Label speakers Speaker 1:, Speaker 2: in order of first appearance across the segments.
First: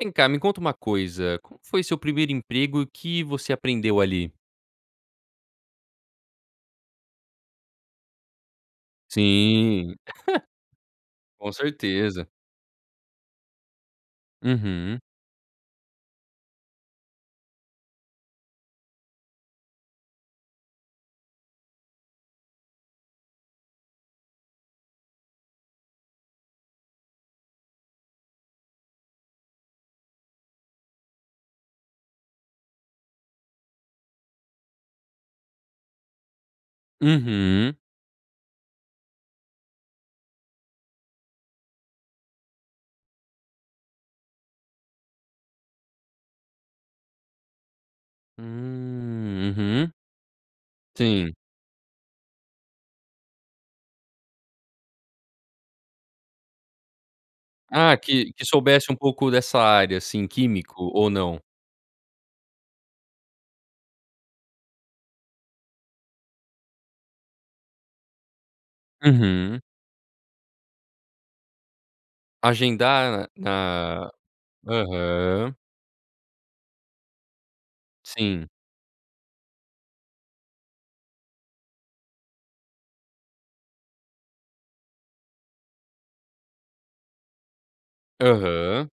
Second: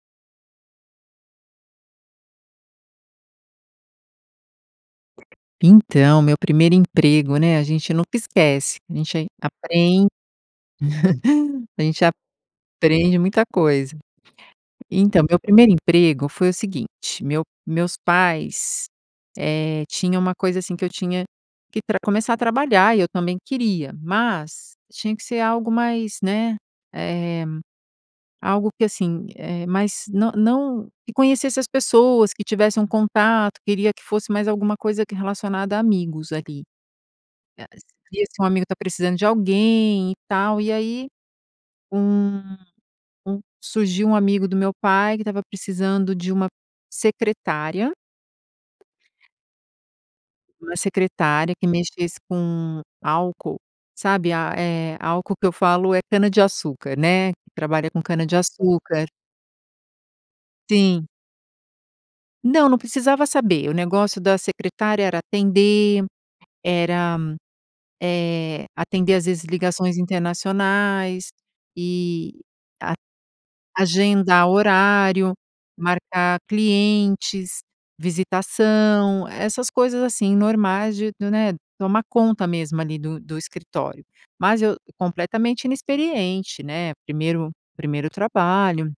Speaker 1: Vem cá, me conta uma coisa. Como que foi seu 1º emprego e o que você aprendeu ali?
Speaker 2: Então, meu 1º emprego, né, a gente nunca esquece. A gente
Speaker 1: Sim.
Speaker 2: apren
Speaker 1: Com
Speaker 2: a gente
Speaker 1: certeza.
Speaker 2: aprende muita coisa.
Speaker 1: Uhum.
Speaker 2: Então, meu 1º emprego foi o seguinte. Meu meus pais, eh, tinha uma coisa assim, que eu tinha que pra começar a trabalhar e eu também queria. Mas, tinha que ser algo mais né, eh, algo que assim, eh, mais não não que conhecesse as pessoas, que tivesse um contato queria que fosse mais alguma coisa que relacionada a amigos, ali. Eh,
Speaker 1: Uhum.
Speaker 2: seria se um amigo tá precisando de alguém e tal, e aí, um um surgiu um amigo do meu pai que estava precisando de uma secretária.
Speaker 1: Hum, uhum.
Speaker 2: Uma
Speaker 1: Sim.
Speaker 2: secretária que mexesse com álcool, sabe a, eh, álcool que eu falo é cana-de-açúcar, né. Que trabalha
Speaker 1: Ah,
Speaker 2: com
Speaker 1: que que soubesse um
Speaker 2: cana-de-açúcar.
Speaker 1: pouco dessa área, assim, químico
Speaker 2: Sim.
Speaker 1: ou não?
Speaker 2: Não, não precisava saber. O negócio da secretária era atender, era, eh, atender às vezes
Speaker 1: Uhum.
Speaker 2: ligações internacionais e a
Speaker 1: Agendar na
Speaker 2: agendar horário,
Speaker 1: aham.
Speaker 2: marcar clientes,
Speaker 1: Sim.
Speaker 2: visitação, essas coisas, assim, normais de, né, tomar conta mesmo ali do do escritório. Mas eu completamente inexperiente, né. Primeiro primeiro
Speaker 1: Aham.
Speaker 2: trabalho.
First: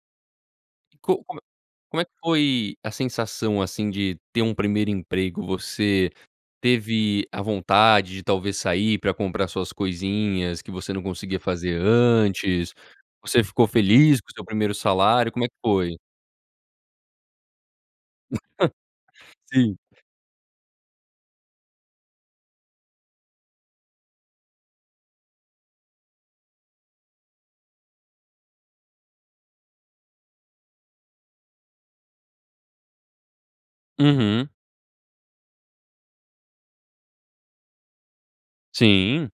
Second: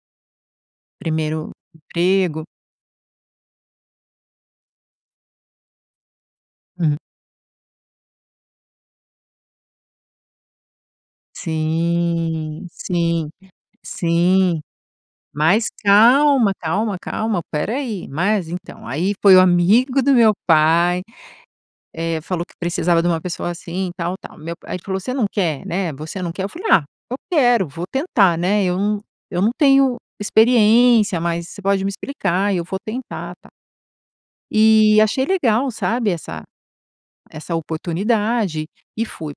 Speaker 1: E co como é
Speaker 2: Primeiro
Speaker 1: como é que
Speaker 2: emprego.
Speaker 1: foi a sensação, assim, de ter um 1º emprego? Você
Speaker 2: Uhum.
Speaker 1: teve a vontade de talvez sair pra comprar suas coisinhas, que você não conseguia fazer
Speaker 2: Sim.
Speaker 1: antes?
Speaker 2: Sim.
Speaker 1: Você ficou feliz com o seu
Speaker 2: Sim.
Speaker 1: 1º salário? Como é que
Speaker 2: Mas
Speaker 1: foi?
Speaker 2: calma, calma, calma. Espera aí. Mas, então. Aí foi o
Speaker 1: Sim.
Speaker 2: amigo do meu pai. Eh, falou que precisava de uma pessoa assim e tal, tal. Meu pa aí ele falou: "Você não quer, né, você não quer?" Eu falei: "Ah, eu quero. Vou tentar, né. Eu não eu não tenho experiência, mas você pode me explicar e eu vou tentar." Tal.
Speaker 1: Uhum.
Speaker 2: E achei legal, sabe, essa essa oportunidade e
Speaker 1: Sim.
Speaker 2: fui.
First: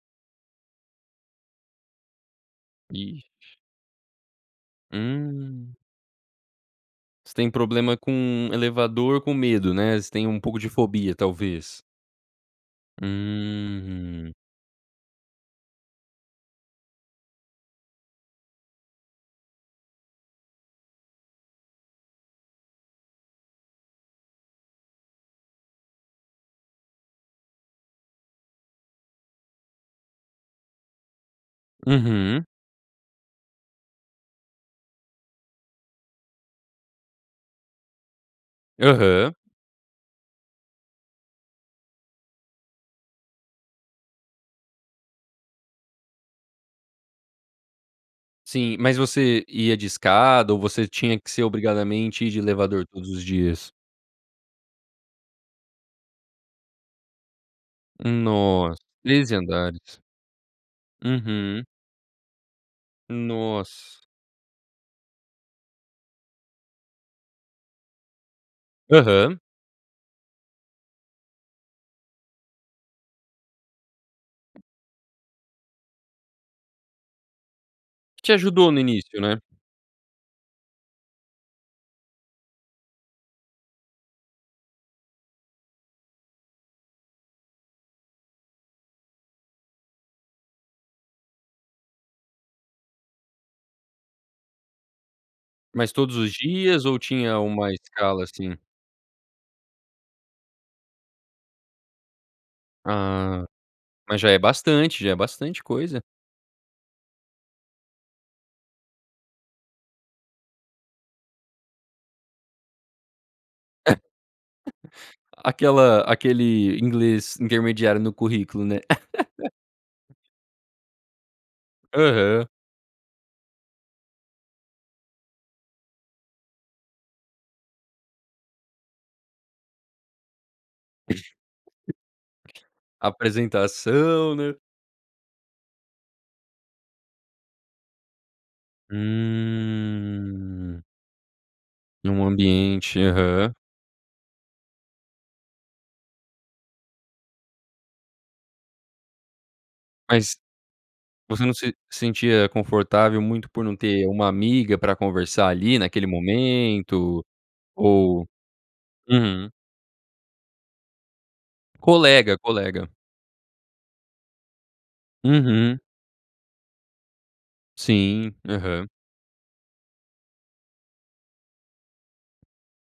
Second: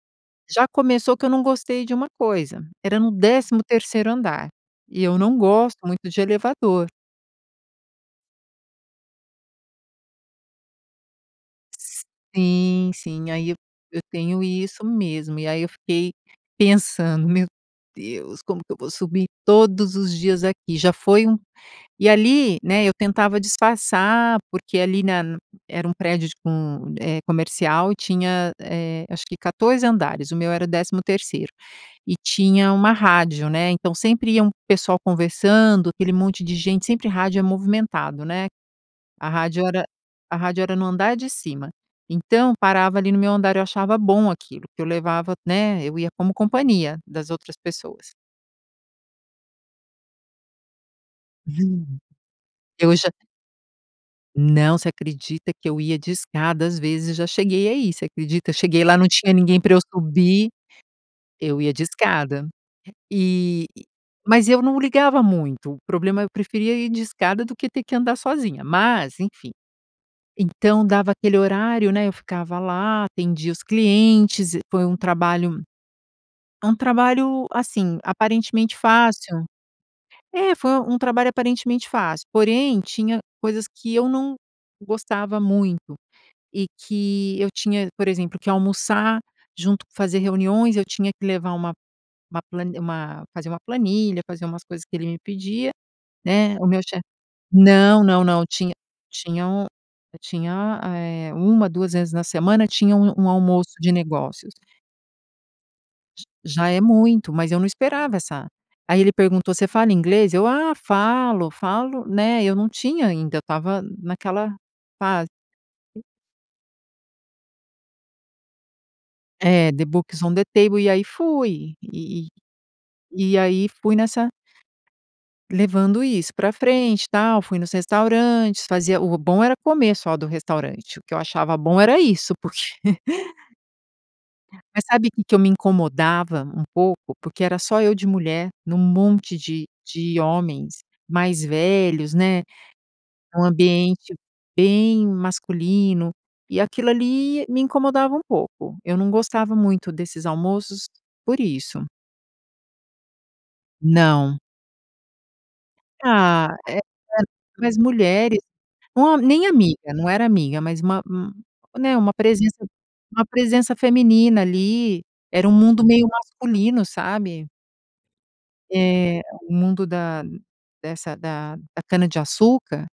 Speaker 2: Já começou que eu não gostei de uma coisa. Era no
Speaker 1: Ixi!
Speaker 2: 13° andar. E eu não
Speaker 1: Hum.
Speaker 2: gosto muito de elevador.
Speaker 1: Você tem problema com elevador. Com medo, né, você tem um pouco de fobia, talvez?
Speaker 2: Sim, sim. Ai, eu eu
Speaker 1: Uhum.
Speaker 2: tenho isso mesmo. E aí eu fiquei pensando: "Meu Deus, como que eu vou subir todos os dias aqui? Já foi um". E ali, né, eu tentava disfarçar, porque ali na era um prédio tipo um, eh, comercial e tinha, eh, acho que 14 andares, o meu era o 13º. E
Speaker 1: Uhum.
Speaker 2: tinha uma rádio, né, então sempre ia um pessoal conversando, aquele monte de gente sempre, rádio é movimentado, né. A
Speaker 1: Aham.
Speaker 2: rádio era a rádio era no andar de cima, então parava ali no meu andar, eu achava bom aquilo, porque eu levava né, eu ia como companhia das outras pessoas.
Speaker 1: Sim. Mas você ia de escada ou você tinha que ser,
Speaker 2: [unintelligible]
Speaker 1: obrigadamente, ir de elevador
Speaker 2: Eu
Speaker 1: todos
Speaker 2: já
Speaker 1: os dias?
Speaker 2: Não. Você acredita que eu ia de escada? Às vezes já cheguei a ir, você acredita?
Speaker 1: Nossa,
Speaker 2: Cheguei lá, não tinha
Speaker 1: 13
Speaker 2: ninguém pra eu
Speaker 1: andares.
Speaker 2: subir, eu
Speaker 1: Uhum.
Speaker 2: ia de escada. E
Speaker 1: Nossa.
Speaker 2: mas eu não ligava muito. O problema é eu preferia ir de escada do que ter que andar sozinha. Mas,
Speaker 1: Aham.
Speaker 2: enfim. Então dava aquele horário, né, eu ficava lá, atendia os clientes. E foi um trabalho um trabalho, assim,
Speaker 1: Te ajudou
Speaker 2: aparentemente
Speaker 1: no início, né.
Speaker 2: fácil. É, foi um trabalho aparentemente fácil, porém, tinha coisas que eu não gostava muito e que eu tinha por exemplo, que almoçar junto, fazer reuniões, eu tinha que levar uma uma plani uma fazer uma planilha, fazer umas coisas que ele me pedia,
Speaker 1: Mas todos os
Speaker 2: né, o meu
Speaker 1: dias ou
Speaker 2: chef
Speaker 1: tinha uma
Speaker 2: Não, não,
Speaker 1: escala,
Speaker 2: não,
Speaker 1: assim?
Speaker 2: tinha tinha um tinha, eh, 1, 2, vezes na semana tinha um um
Speaker 1: Ah.
Speaker 2: almoço de
Speaker 1: Mas já é
Speaker 2: negócios.
Speaker 1: bastante. Já é bastante coisa.
Speaker 2: J já é muito. Mas eu não esperava essa aí ele perguntou: "Você fala inglês?", eu: "Ah, falo, falo", né, eu não tinha ainda, eu estava naquela fase
Speaker 1: Aquela
Speaker 2: e
Speaker 1: aquele inglês intermediário no currículo, né.
Speaker 2: É, the book is on the table. E aí fui e e
Speaker 1: Aham.
Speaker 2: e aí fui nessa levando isso pra frente, tal, fui nos restaurantes fazia o bom era comer, só, do restaurante, o que eu achava bom era isso, porque
Speaker 1: Apresentação, né.
Speaker 2: Mas sabe que que eu me incomodava um pouco? Porque era só eu de mulher num monte de de homens
Speaker 1: Hum.
Speaker 2: mais velhos,
Speaker 1: Num
Speaker 2: né,
Speaker 1: ambiente.
Speaker 2: um
Speaker 1: Aham.
Speaker 2: ambiente bem masculino. E aquilo ali me incomodava um pouco. Eu não gostava muito desses
Speaker 1: Mas
Speaker 2: almoços por
Speaker 1: você não se
Speaker 2: isso.
Speaker 1: sentia confortável muito por não ter uma
Speaker 2: Não.
Speaker 1: amiga para conversar, ali naquele
Speaker 2: Ah, eh,
Speaker 1: momento,
Speaker 2: [unintelligible] mais
Speaker 1: ou
Speaker 2: mulheres, uma nem
Speaker 1: Uhum.
Speaker 2: amiga, não era amiga, mas uma um né, uma
Speaker 1: Colega,
Speaker 2: presença
Speaker 1: colega.
Speaker 2: uma presença feminina ali. Era um
Speaker 1: Uhum.
Speaker 2: mundo meio masculino, sabe?
Speaker 1: Sim, aham.
Speaker 2: Eh, o mundo da dessa da da cana-de-açúcar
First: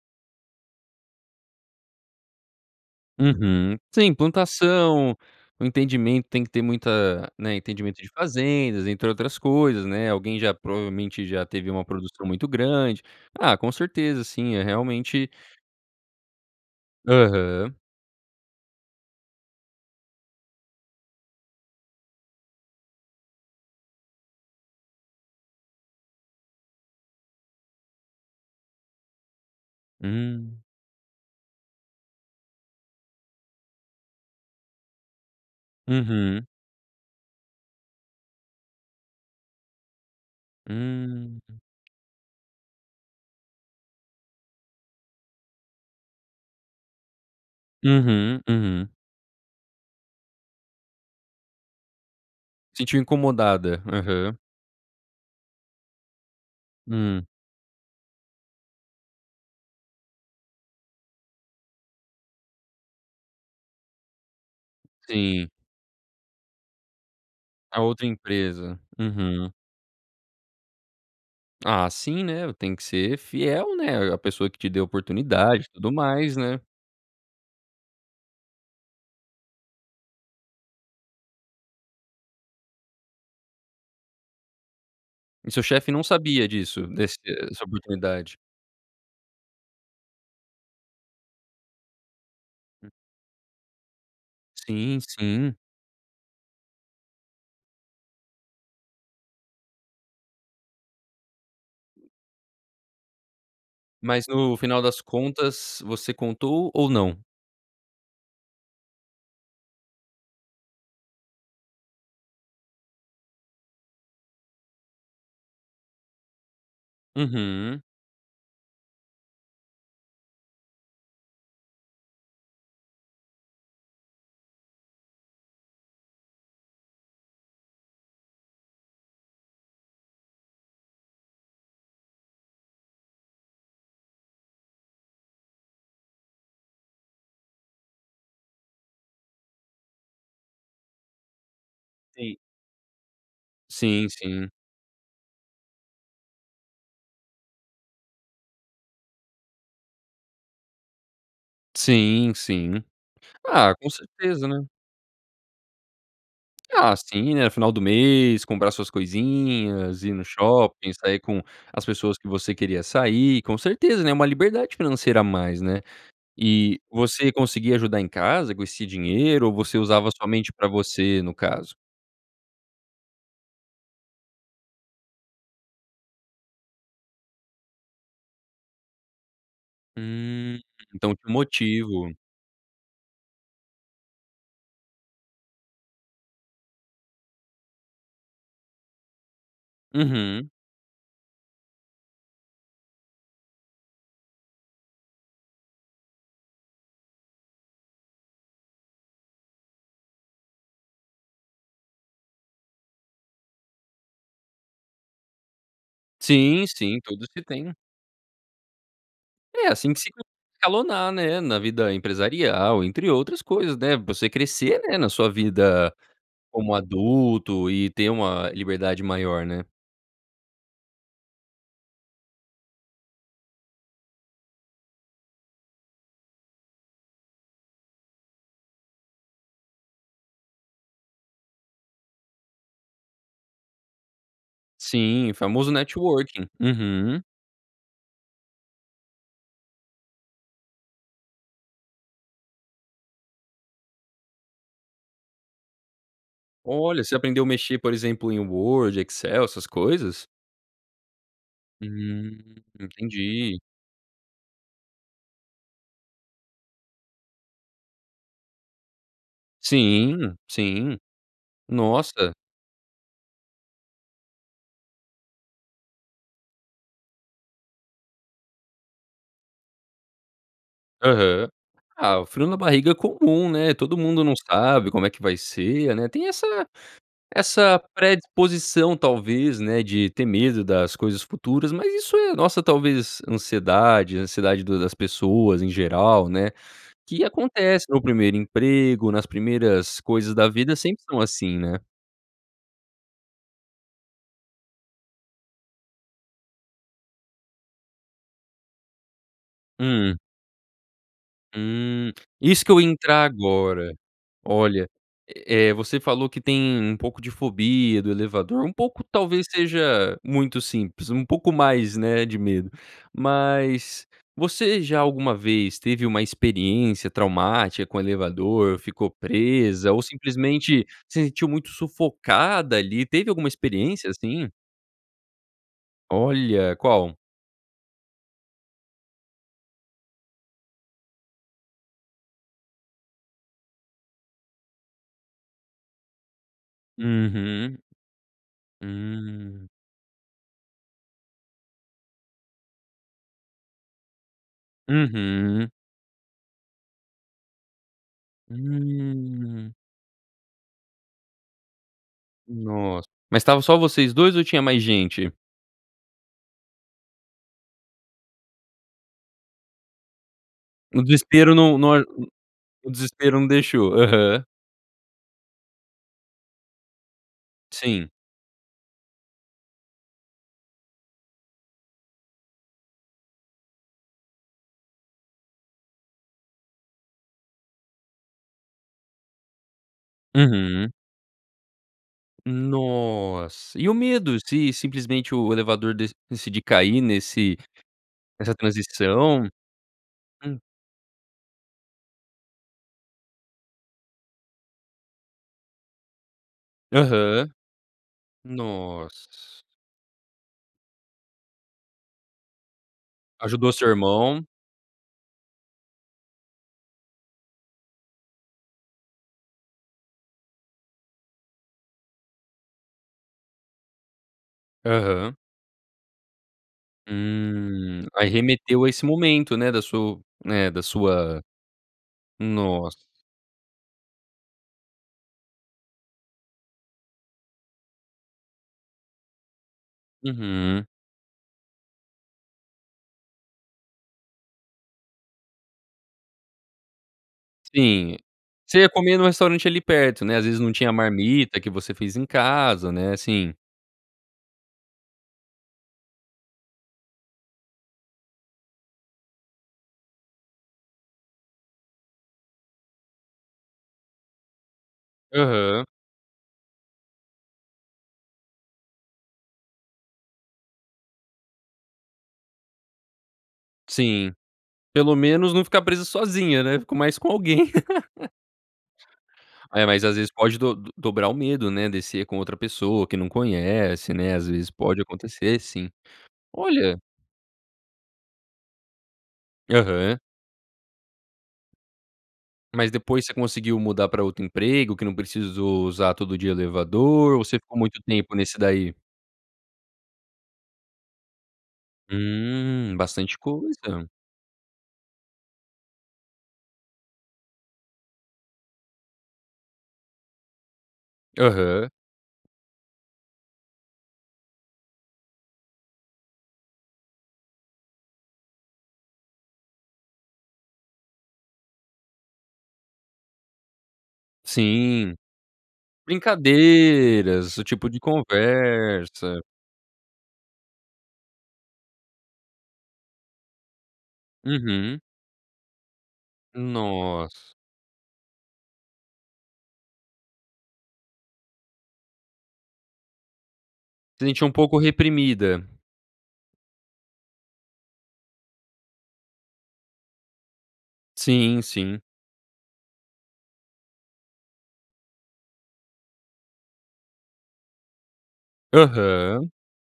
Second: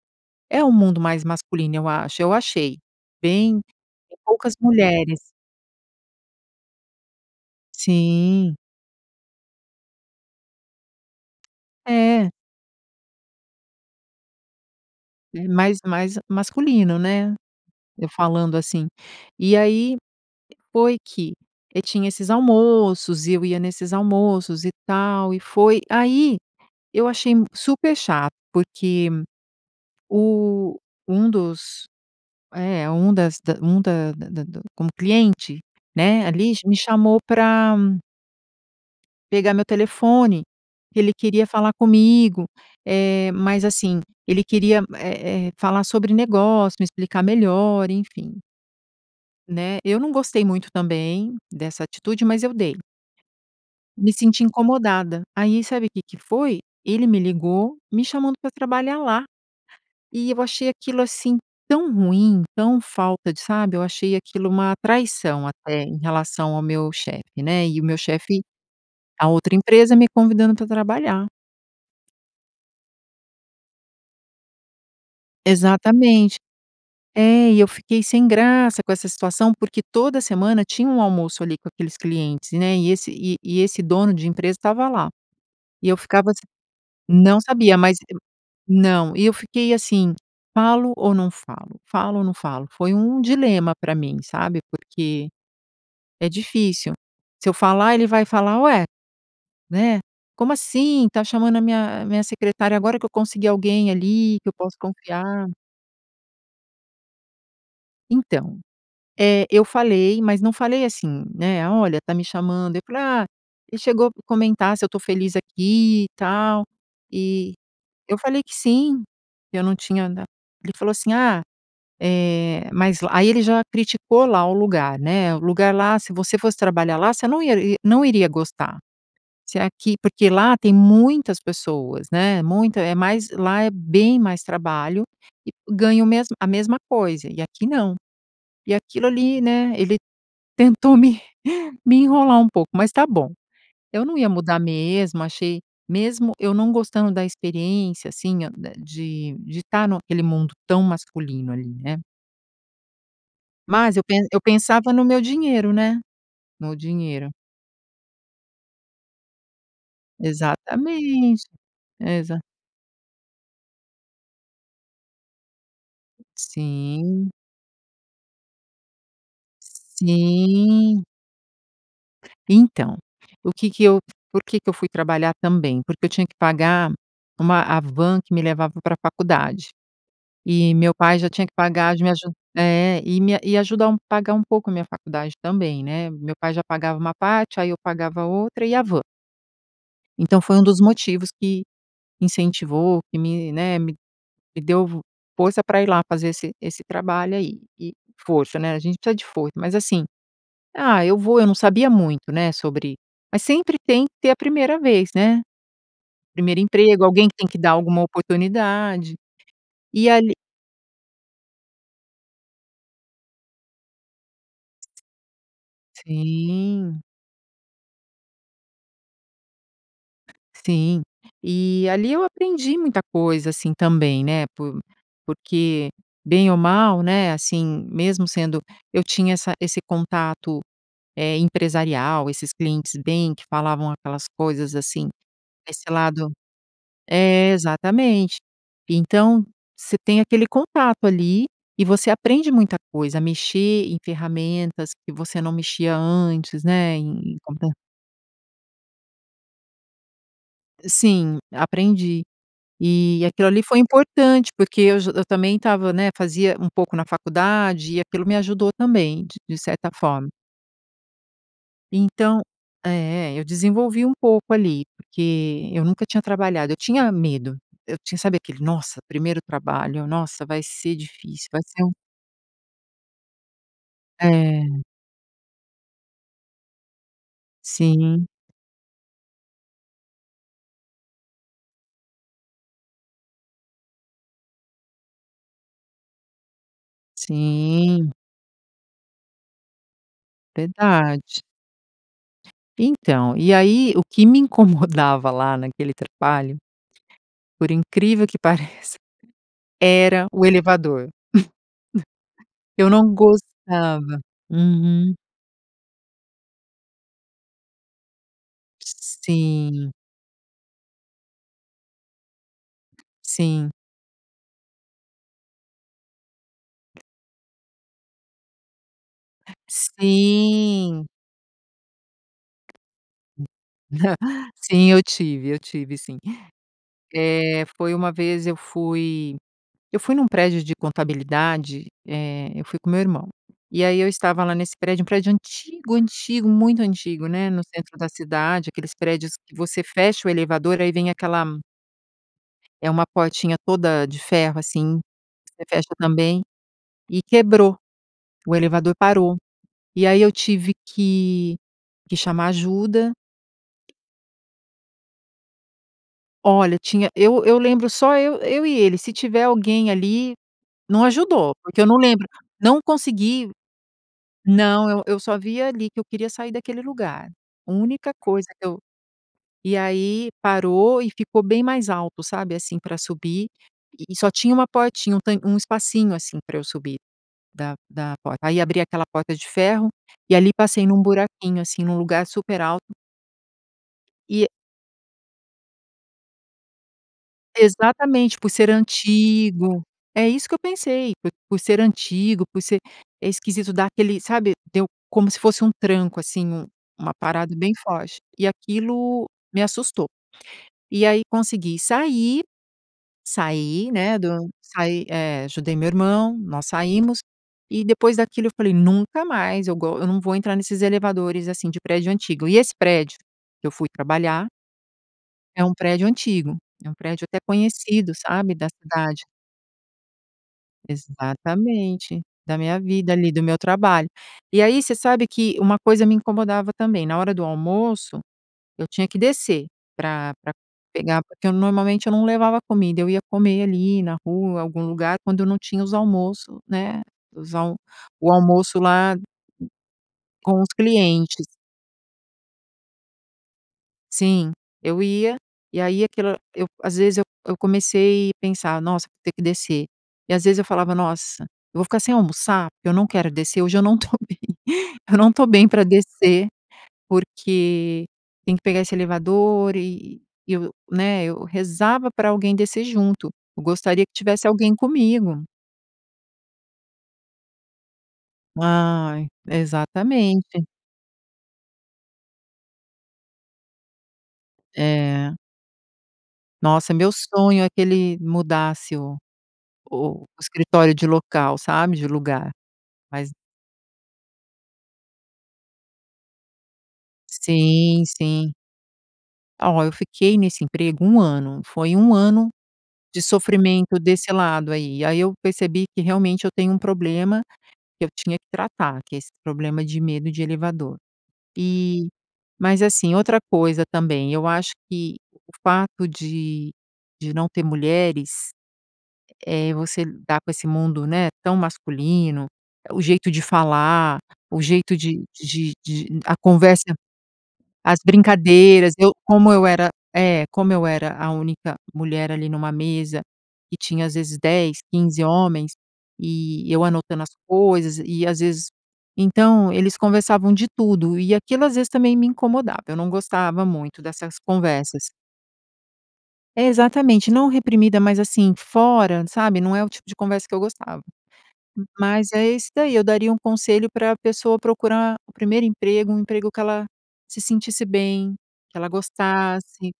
Speaker 2: é o mundo mais masculino, eu acho eu achei bem
Speaker 1: Uhum. Sim,
Speaker 2: é poucas
Speaker 1: plantação,
Speaker 2: mulheres.
Speaker 1: o entendimento tem que ter muita, né, entendimento de
Speaker 2: Sim.
Speaker 1: fazendas, entre outras coisas, né. Alguém já, provavelmente, já teve uma produção
Speaker 2: É.
Speaker 1: muito grande. Ah, com certeza, assim, é realmente
Speaker 2: É mais mais masculino, né,
Speaker 1: Aham.
Speaker 2: eu falando assim. E aí foi que e tinha esses almoços, e eu ia nesses almoços, e tal, e foi aí, eu achei m super chato, porque
Speaker 1: Hum.
Speaker 2: o um dos é, um das da um da da da como cliente, né,
Speaker 1: Uhum.
Speaker 2: ali, m me chamou pra pegar meu telefone, que ele
Speaker 1: Hum.
Speaker 2: queria falar comigo, eh, mas assim, ele queria, eh eh, falar sobre negócio, me explicar melhor, enfim.
Speaker 1: Uhum, uhum.
Speaker 2: Né, eu não gostei muito também, dessa atitude, mas eu dei.
Speaker 1: Sentiu incomodada.
Speaker 2: Me
Speaker 1: Aham.
Speaker 2: senti incomodada. Aí sabe o que que foi? Ele me
Speaker 1: Hum.
Speaker 2: ligou me chamando para trabalhar lá, e eu achei aquilo, assim, tão ruim, tão falta de, sabe, eu achei aquilo uma traição
Speaker 1: Sim.
Speaker 2: até, em relação ao meu chefe, né, e
Speaker 1: A
Speaker 2: o meu
Speaker 1: outra
Speaker 2: chefe
Speaker 1: empresa.
Speaker 2: a
Speaker 1: Uhum
Speaker 2: outra empresa me convidando para trabalhar.
Speaker 1: Ah, sim, né, tem que ser fiel, né, à pessoa que te deu oportunidade, e tudo
Speaker 2: Exatamente.
Speaker 1: mais, né.
Speaker 2: É, e eu fiquei sem graça com essa situação, porque toda semana tinha um almoço, ali, com aqueles clientes, né, e esse e e esse dono de empresa estava lá.
Speaker 1: E seu
Speaker 2: E
Speaker 1: chefe
Speaker 2: eu
Speaker 1: não
Speaker 2: ficava assim
Speaker 1: sabia disso? Desse
Speaker 2: não
Speaker 1: dessa
Speaker 2: sabia, mas e
Speaker 1: oportunidade.
Speaker 2: não, e eu fiquei assim: "Falo ou não falo? Falo ou não falo?", foi um dilema para mim, sabe,
Speaker 1: Sim,
Speaker 2: porque
Speaker 1: sim.
Speaker 2: é difícil. Se eu falar, ele vai falar: "Ué, né, como assim está chamando a minha a minha secretária, agora que eu consegui alguém,
Speaker 1: Mas
Speaker 2: ali, que eu
Speaker 1: no
Speaker 2: posso
Speaker 1: final das
Speaker 2: confiar."
Speaker 1: contas você contou ou não?
Speaker 2: Então, eh, eu falei, mas não falei assim, né: "Olha, tá me chamando". Eu falei: "Ah, ele chegou a comentar se eu estou feliz aqui e tal. E
Speaker 1: Uhum.
Speaker 2: eu falei que sim, que eu não tinha na" Ele falou assim: "Ah, eh, mas lá" aí ele já criticou lá o lugar, né: "O lugar lá, se você fosse trabalhar lá, você não ia não iria gostar. Se aqui Porque lá tem muitas pessoas, né, muita é mais lá é bem mais trabalho e ganha o mesmo a mesma coisa e aqui não". E aquilo ali, né, ele tentou me me
Speaker 1: Sim.
Speaker 2: enrolar um pouco, mas tá bom. Eu
Speaker 1: Sim,
Speaker 2: não ia
Speaker 1: sim.
Speaker 2: mudar mesmo, achei mesmo eu não gostando da experiência, assim, da de tá naquele mundo tão masculino ali, né?
Speaker 1: Sim, sim. Ah, com
Speaker 2: Mas eu pe eu
Speaker 1: certeza, né!
Speaker 2: pensava no meu dinheiro, né? No
Speaker 1: Ah,
Speaker 2: dinheiro.
Speaker 1: sim, né, final do mês, comprar suas coisinhas, ir no shopping, sair com
Speaker 2: Exatamente,
Speaker 1: as pessoas que
Speaker 2: Exa
Speaker 1: você queria sair, com certeza, né. Uma liberdade financeira a mais, né. E
Speaker 2: Sim.
Speaker 1: você conseguia ajudar em casa com esse dinheiro ou você usava somente para
Speaker 2: Sim.
Speaker 1: você, no caso?
Speaker 2: Então, o que que eu por que que eu fui trabalhar também, porque eu tinha que pagar, uma a van que me levava pra faculdade.
Speaker 1: Hum,
Speaker 2: E, meu
Speaker 1: então
Speaker 2: pai já
Speaker 1: um
Speaker 2: tinha que pagar, de
Speaker 1: motivo.
Speaker 2: me aju é. E me e ajuda a um pagar um pouco a minha faculdade também, né? Meu pai já pagava uma parte, aí eu pagava outra e a van. Então
Speaker 1: Uhum.
Speaker 2: foi um dos motivos que, incentivou, que me, né, me me deu vo força pra ir lá fazer esse esse trabalho aí e força, né, a gente precisa de foi mas assim, ah, eu vou, eu não sabia muito, né, sobre, mas sempre tem que ter a primeira vez, né? 1º
Speaker 1: Sim, sim.
Speaker 2: emprego,
Speaker 1: Tudo
Speaker 2: alguém que
Speaker 1: se
Speaker 2: tem que dar
Speaker 1: tem.
Speaker 2: alguma oportunidade.
Speaker 1: É, assim que se
Speaker 2: E
Speaker 1: [unintelligible]
Speaker 2: ali
Speaker 1: escalonar, né, na vida empresarial, entre outras coisas, né, você crescer, né, na sua vida como
Speaker 2: Sim.
Speaker 1: adulto e ter uma liberdade maior, né?
Speaker 2: Sim. Eh, ali eu aprendi muita coisa, assim também, né, por porque bem ou mal, né, assim, mesmo sendo eu tinha essa esse contato, eh, empresarial, esses clientes bem que falavam aquelas coisas assim,
Speaker 1: Sim, o famoso
Speaker 2: desse lado
Speaker 1: networking. Uhum.
Speaker 2: é, exatamente. Então, você tem aquele contato ali e você aprende muita coisa, a mexer em ferramentas que você não mexia antes, né,
Speaker 1: Olha, você
Speaker 2: em em
Speaker 1: aprendeu a
Speaker 2: compé
Speaker 1: mexer, por exemplo, em Word, Excel, essas coisas?
Speaker 2: E sim. Aprendi.
Speaker 1: Hum.
Speaker 2: E aquilo
Speaker 1: Entendi.
Speaker 2: ali foi importante porque eu j eu também estava, né, fazia um pouco na faculdade e aquilo me ajudou também, d de certa forma.
Speaker 1: Sim. Sim. Nossa.
Speaker 2: Então é é. Eu desenvolvi um pouco ali. Porque eu nunca tinha trabalhado eu tinha medo. Eu tinha, sabe, aquele: "Nossa, primeiro trabalho. Nossa, vai ser
Speaker 1: Aham.
Speaker 2: difícil. Vai ser um"
Speaker 1: Ah, o frio na barriga é comum, né. Todo mundo não
Speaker 2: É.
Speaker 1: sabe como é que vai ser, né. Tem essa essa
Speaker 2: Sim.
Speaker 1: predisposição, talvez, né, de ter medo das coisas futuras mas isso é nossa, talvez, ansiedade ansiedade do das pessoas em geral, né, que acontece no
Speaker 2: Sim.
Speaker 1: 1º emprego; nas primeiras coisas da vida sempre são
Speaker 2: Verdade.
Speaker 1: assim, né.
Speaker 2: Então. E aí, o que me incomodava lá naquele trabalho, por incrível que pareça,
Speaker 1: Hum.
Speaker 2: era o elevador.
Speaker 1: Hum. Isso que eu ia
Speaker 2: Eu não
Speaker 1: entrar agora.
Speaker 2: gostava.
Speaker 1: Olha.
Speaker 2: Uhum.
Speaker 1: Eh eh, você falou que tem um pouco de fobia de elevador, um pouco, talvez,
Speaker 2: Sim.
Speaker 1: seja muito simples. Um pouco mais, né, de medo.
Speaker 2: Sim.
Speaker 1: Mas, você já alguma vez teve uma experiência traumática com elevador; ficou presa, ou simplesmente
Speaker 2: Sim.
Speaker 1: se sentiu muito sufocada ali teve alguma experiência assim?
Speaker 2: Sim, eu tive. Eu tive, sim.
Speaker 1: Olha! Qual?
Speaker 2: Eh, foi uma vez, eu fui eu fui num prédio de contabilidade, eh, eu fui com o meu irmão. E aí eu estava lá nesse prédio um prédio antigo, antigo, muito antigo, né. No
Speaker 1: Uhum.
Speaker 2: centro da cidade, aqueles prédios
Speaker 1: Hum.
Speaker 2: você fecha o elevador e aí vem aquela É uma portinha toda de ferro, assim. Você
Speaker 1: Uhum.
Speaker 2: fecha também. E quebrou. O elevador parou.
Speaker 1: Hum.
Speaker 2: E aí eu tive que que chamar
Speaker 1: Noss
Speaker 2: ajuda.
Speaker 1: mas estavam só vocês 2 ou tinha mais gente?
Speaker 2: Olha, tinha Eu eu lembro só eu eu e ele, se tiver alguém ali, não
Speaker 1: No desespero
Speaker 2: ajudou,
Speaker 1: não
Speaker 2: porque eu
Speaker 1: não
Speaker 2: não
Speaker 1: aj
Speaker 2: lembro. Não
Speaker 1: o desespero não
Speaker 2: consegui.
Speaker 1: deixou. Aham.
Speaker 2: Não, eu eu só via ali que eu queria sair daquele lugar.
Speaker 1: Sim.
Speaker 2: Única coisa que eu E aí parou e ficou bem mais alto, sabe, assim para subir e e só tinha uma portinha, um tan um espacinho, assim, pra eu subir da da porta. Aí abri aquela porta de ferro e ali passei
Speaker 1: Uhum.
Speaker 2: num buraquinho, assim, num lugar super alto.
Speaker 1: Nossa! E o medo
Speaker 2: E e
Speaker 1: se simplesmente o elevador dec decidir cair nesse
Speaker 2: Exatamente, por
Speaker 1: nessa
Speaker 2: ser
Speaker 1: transição?
Speaker 2: antigo. É isso que
Speaker 1: Hum.
Speaker 2: eu pensei, p por ser antigo, por ser É esquisito, dá aquele sabe. Deu como se fosse um tranco assim, um uma
Speaker 1: Aham.
Speaker 2: parada bem forte e aquilo
Speaker 1: Nossa!
Speaker 2: me assustou. E aí, consegui sair.
Speaker 1: Ajudou o seu
Speaker 2: Saí, né,
Speaker 1: irmão.
Speaker 2: do saí eh, ajudei meu irmão, nós saímos e depois daquilo eu falei: "Nunca mais eu go eu não vou entrar nesses elevadores assim de prédio antigo." E esse prédio que eu fui trabalhar
Speaker 1: Aham.
Speaker 2: é um prédio antigo, é um prédio até
Speaker 1: Hum.
Speaker 2: conhecido,
Speaker 1: Aí
Speaker 2: sabe, da
Speaker 1: remeteu a esse
Speaker 2: cidade.
Speaker 1: momento né da su né, da sua
Speaker 2: Exatamente. Da minha
Speaker 1: Nossa!
Speaker 2: vida ali, do meu trabalho. E aí, você sabe que uma coisa me incomodava, também: na hora do almoço, eu tinha que descer pra pra
Speaker 1: Uhum.
Speaker 2: pegar, porque, eu normalmente, eu não levava comida, eu ia comer ali na rua, algum lugar, quando eu não tinha os almoço, né, os al
Speaker 1: Sim.
Speaker 2: o almoço
Speaker 1: Você ia
Speaker 2: lá
Speaker 1: comer num restaurante ali perto, né. Às vezes
Speaker 2: com os
Speaker 1: não tinha a
Speaker 2: clientes.
Speaker 1: marmita que você fez em casa, né, assim.
Speaker 2: Sim. Eu ia, e aí aquilo era eu às vezes eu eu comecei pensar: "Nossa, vou ter que descer", e às vezes eu falava: "Nossa, eu vou ficar sem almoçar? Eu não quero descer, hoje eu não tô bem eu não tô bem pra
Speaker 1: Aham.
Speaker 2: descer, porque tem que pegar esse elevador e eu-eu", né, eu rezava pra alguém descer junto. Eu gostaria que
Speaker 1: Sim.
Speaker 2: tivesse alguém
Speaker 1: Pelo
Speaker 2: comigo.
Speaker 1: menos não ficar presa sozinha, né, fico mais com alguém.
Speaker 2: Ai,
Speaker 1: Olha, mas às vezes pode
Speaker 2: exatamente.
Speaker 1: do dobrar o medo, né, descer com outra pessoa, que não conhece, né, às vezes pode
Speaker 2: É.
Speaker 1: acontecer sim.
Speaker 2: Nossa, é
Speaker 1: Olha
Speaker 2: meu sonho é que ele mudasse o
Speaker 1: Aham.
Speaker 2: o escritório de local, sabe, de lugar.
Speaker 1: Mas depois
Speaker 2: Mas
Speaker 1: você conseguiu mudar para outro emprego, que não precisou usar todo dia elevador, ou você ficou muito
Speaker 2: Sim,
Speaker 1: tempo
Speaker 2: sim.
Speaker 1: nesse daí?
Speaker 2: Ah ó, eu fiquei nesse emprego 1 ano. Foi 1 ano
Speaker 1: Hum,
Speaker 2: de
Speaker 1: bastante
Speaker 2: sofrimento
Speaker 1: coisa.
Speaker 2: desse lado, aí. Aí eu percebi que, realmente, eu tenho um problema que eu tinha que tratar, que é esse problema de medo de elevador.
Speaker 1: Aham.
Speaker 2: E, mas assim, outra coisa também, eu acho que o fato de de não ter mulheres, eh eh, você dar com esse mundo, né, tão masculino o jeito de falar, o jeito
Speaker 1: Sim.
Speaker 2: de de de a conversa,
Speaker 1: Brincadeiras, esse tipo
Speaker 2: as
Speaker 1: de
Speaker 2: brincadeiras, eu
Speaker 1: conversa.
Speaker 2: como eu era é, como eu era a única mulher, ali, numa mesa, que tinha às vezes 10,
Speaker 1: Uhum.
Speaker 2: 15 homens, e eu anotando as
Speaker 1: Nossa.
Speaker 2: coisas, e às vezes então, eles conversavam de tudo, e aquilo às vezes também me incomodava, eu não gostava muito
Speaker 1: Se
Speaker 2: dessas
Speaker 1: sentiu um pouco
Speaker 2: conversas.
Speaker 1: reprimida.
Speaker 2: É, exatamente, não reprimida, mas assim, fora, sabe, não é o tipo de conversa que eu gostava.
Speaker 1: Sim, sim.
Speaker 2: Mas é esse daí, eu daria um conselho pra pessoa procurar o 1º emprego, um emprego que ela se sentisse bem, que ela
Speaker 1: Aham.
Speaker 2: gostasse,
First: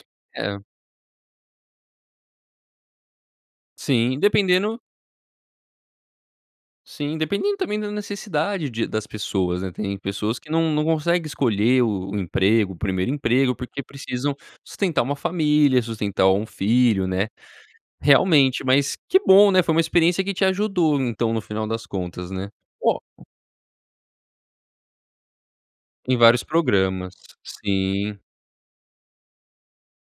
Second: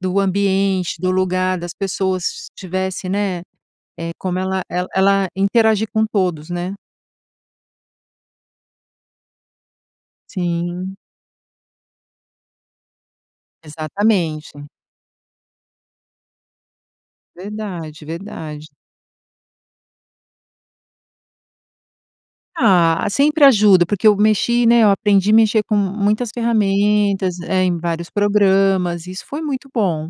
Speaker 2: do
Speaker 1: É.
Speaker 2: ambiente, do lugar, das pessoas, se tivesse, né, eh,
Speaker 1: Sim,
Speaker 2: como ela
Speaker 1: dependendo
Speaker 2: ela ela interagir com todos, né.
Speaker 1: Sim, dependendo também da necessidade de das pessoas, né, tem pessoas que não não
Speaker 2: Sim.
Speaker 1: conseguem escolher o o emprego o 1º emprego, porque precisam
Speaker 2: Exatamente.
Speaker 1: sustentar uma família, sustentar um filho, né.
Speaker 2: Verdade,
Speaker 1: Realmente,
Speaker 2: verdade.
Speaker 1: mas que bom, né, foi uma experiência que te ajudou então, no final das contas, né? Ó
Speaker 2: Ah, sempre ajudo, porque eu mexi, né, eu aprendi mexer com
Speaker 1: Em
Speaker 2: muitas
Speaker 1: vários programas,
Speaker 2: ferramentas é, em vários
Speaker 1: sim.
Speaker 2: programas. Isso foi muito bom.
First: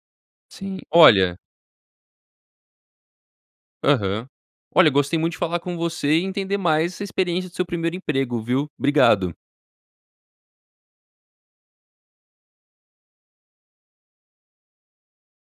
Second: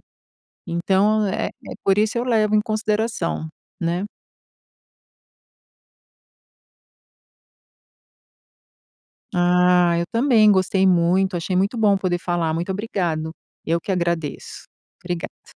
Speaker 1: Sim,
Speaker 2: Então,
Speaker 1: olha
Speaker 2: eh eh, por isso eu levo em consideração, né.
Speaker 1: Aham. Olha, gostei muito de falar com você e entender mais essa experiência do seu 1º emprego, viu. Obrigado.
Speaker 2: Ah, eu também gostei muito. Achei muito bom poder falar. Muito obrigado. Eu que agradeço, obrigado.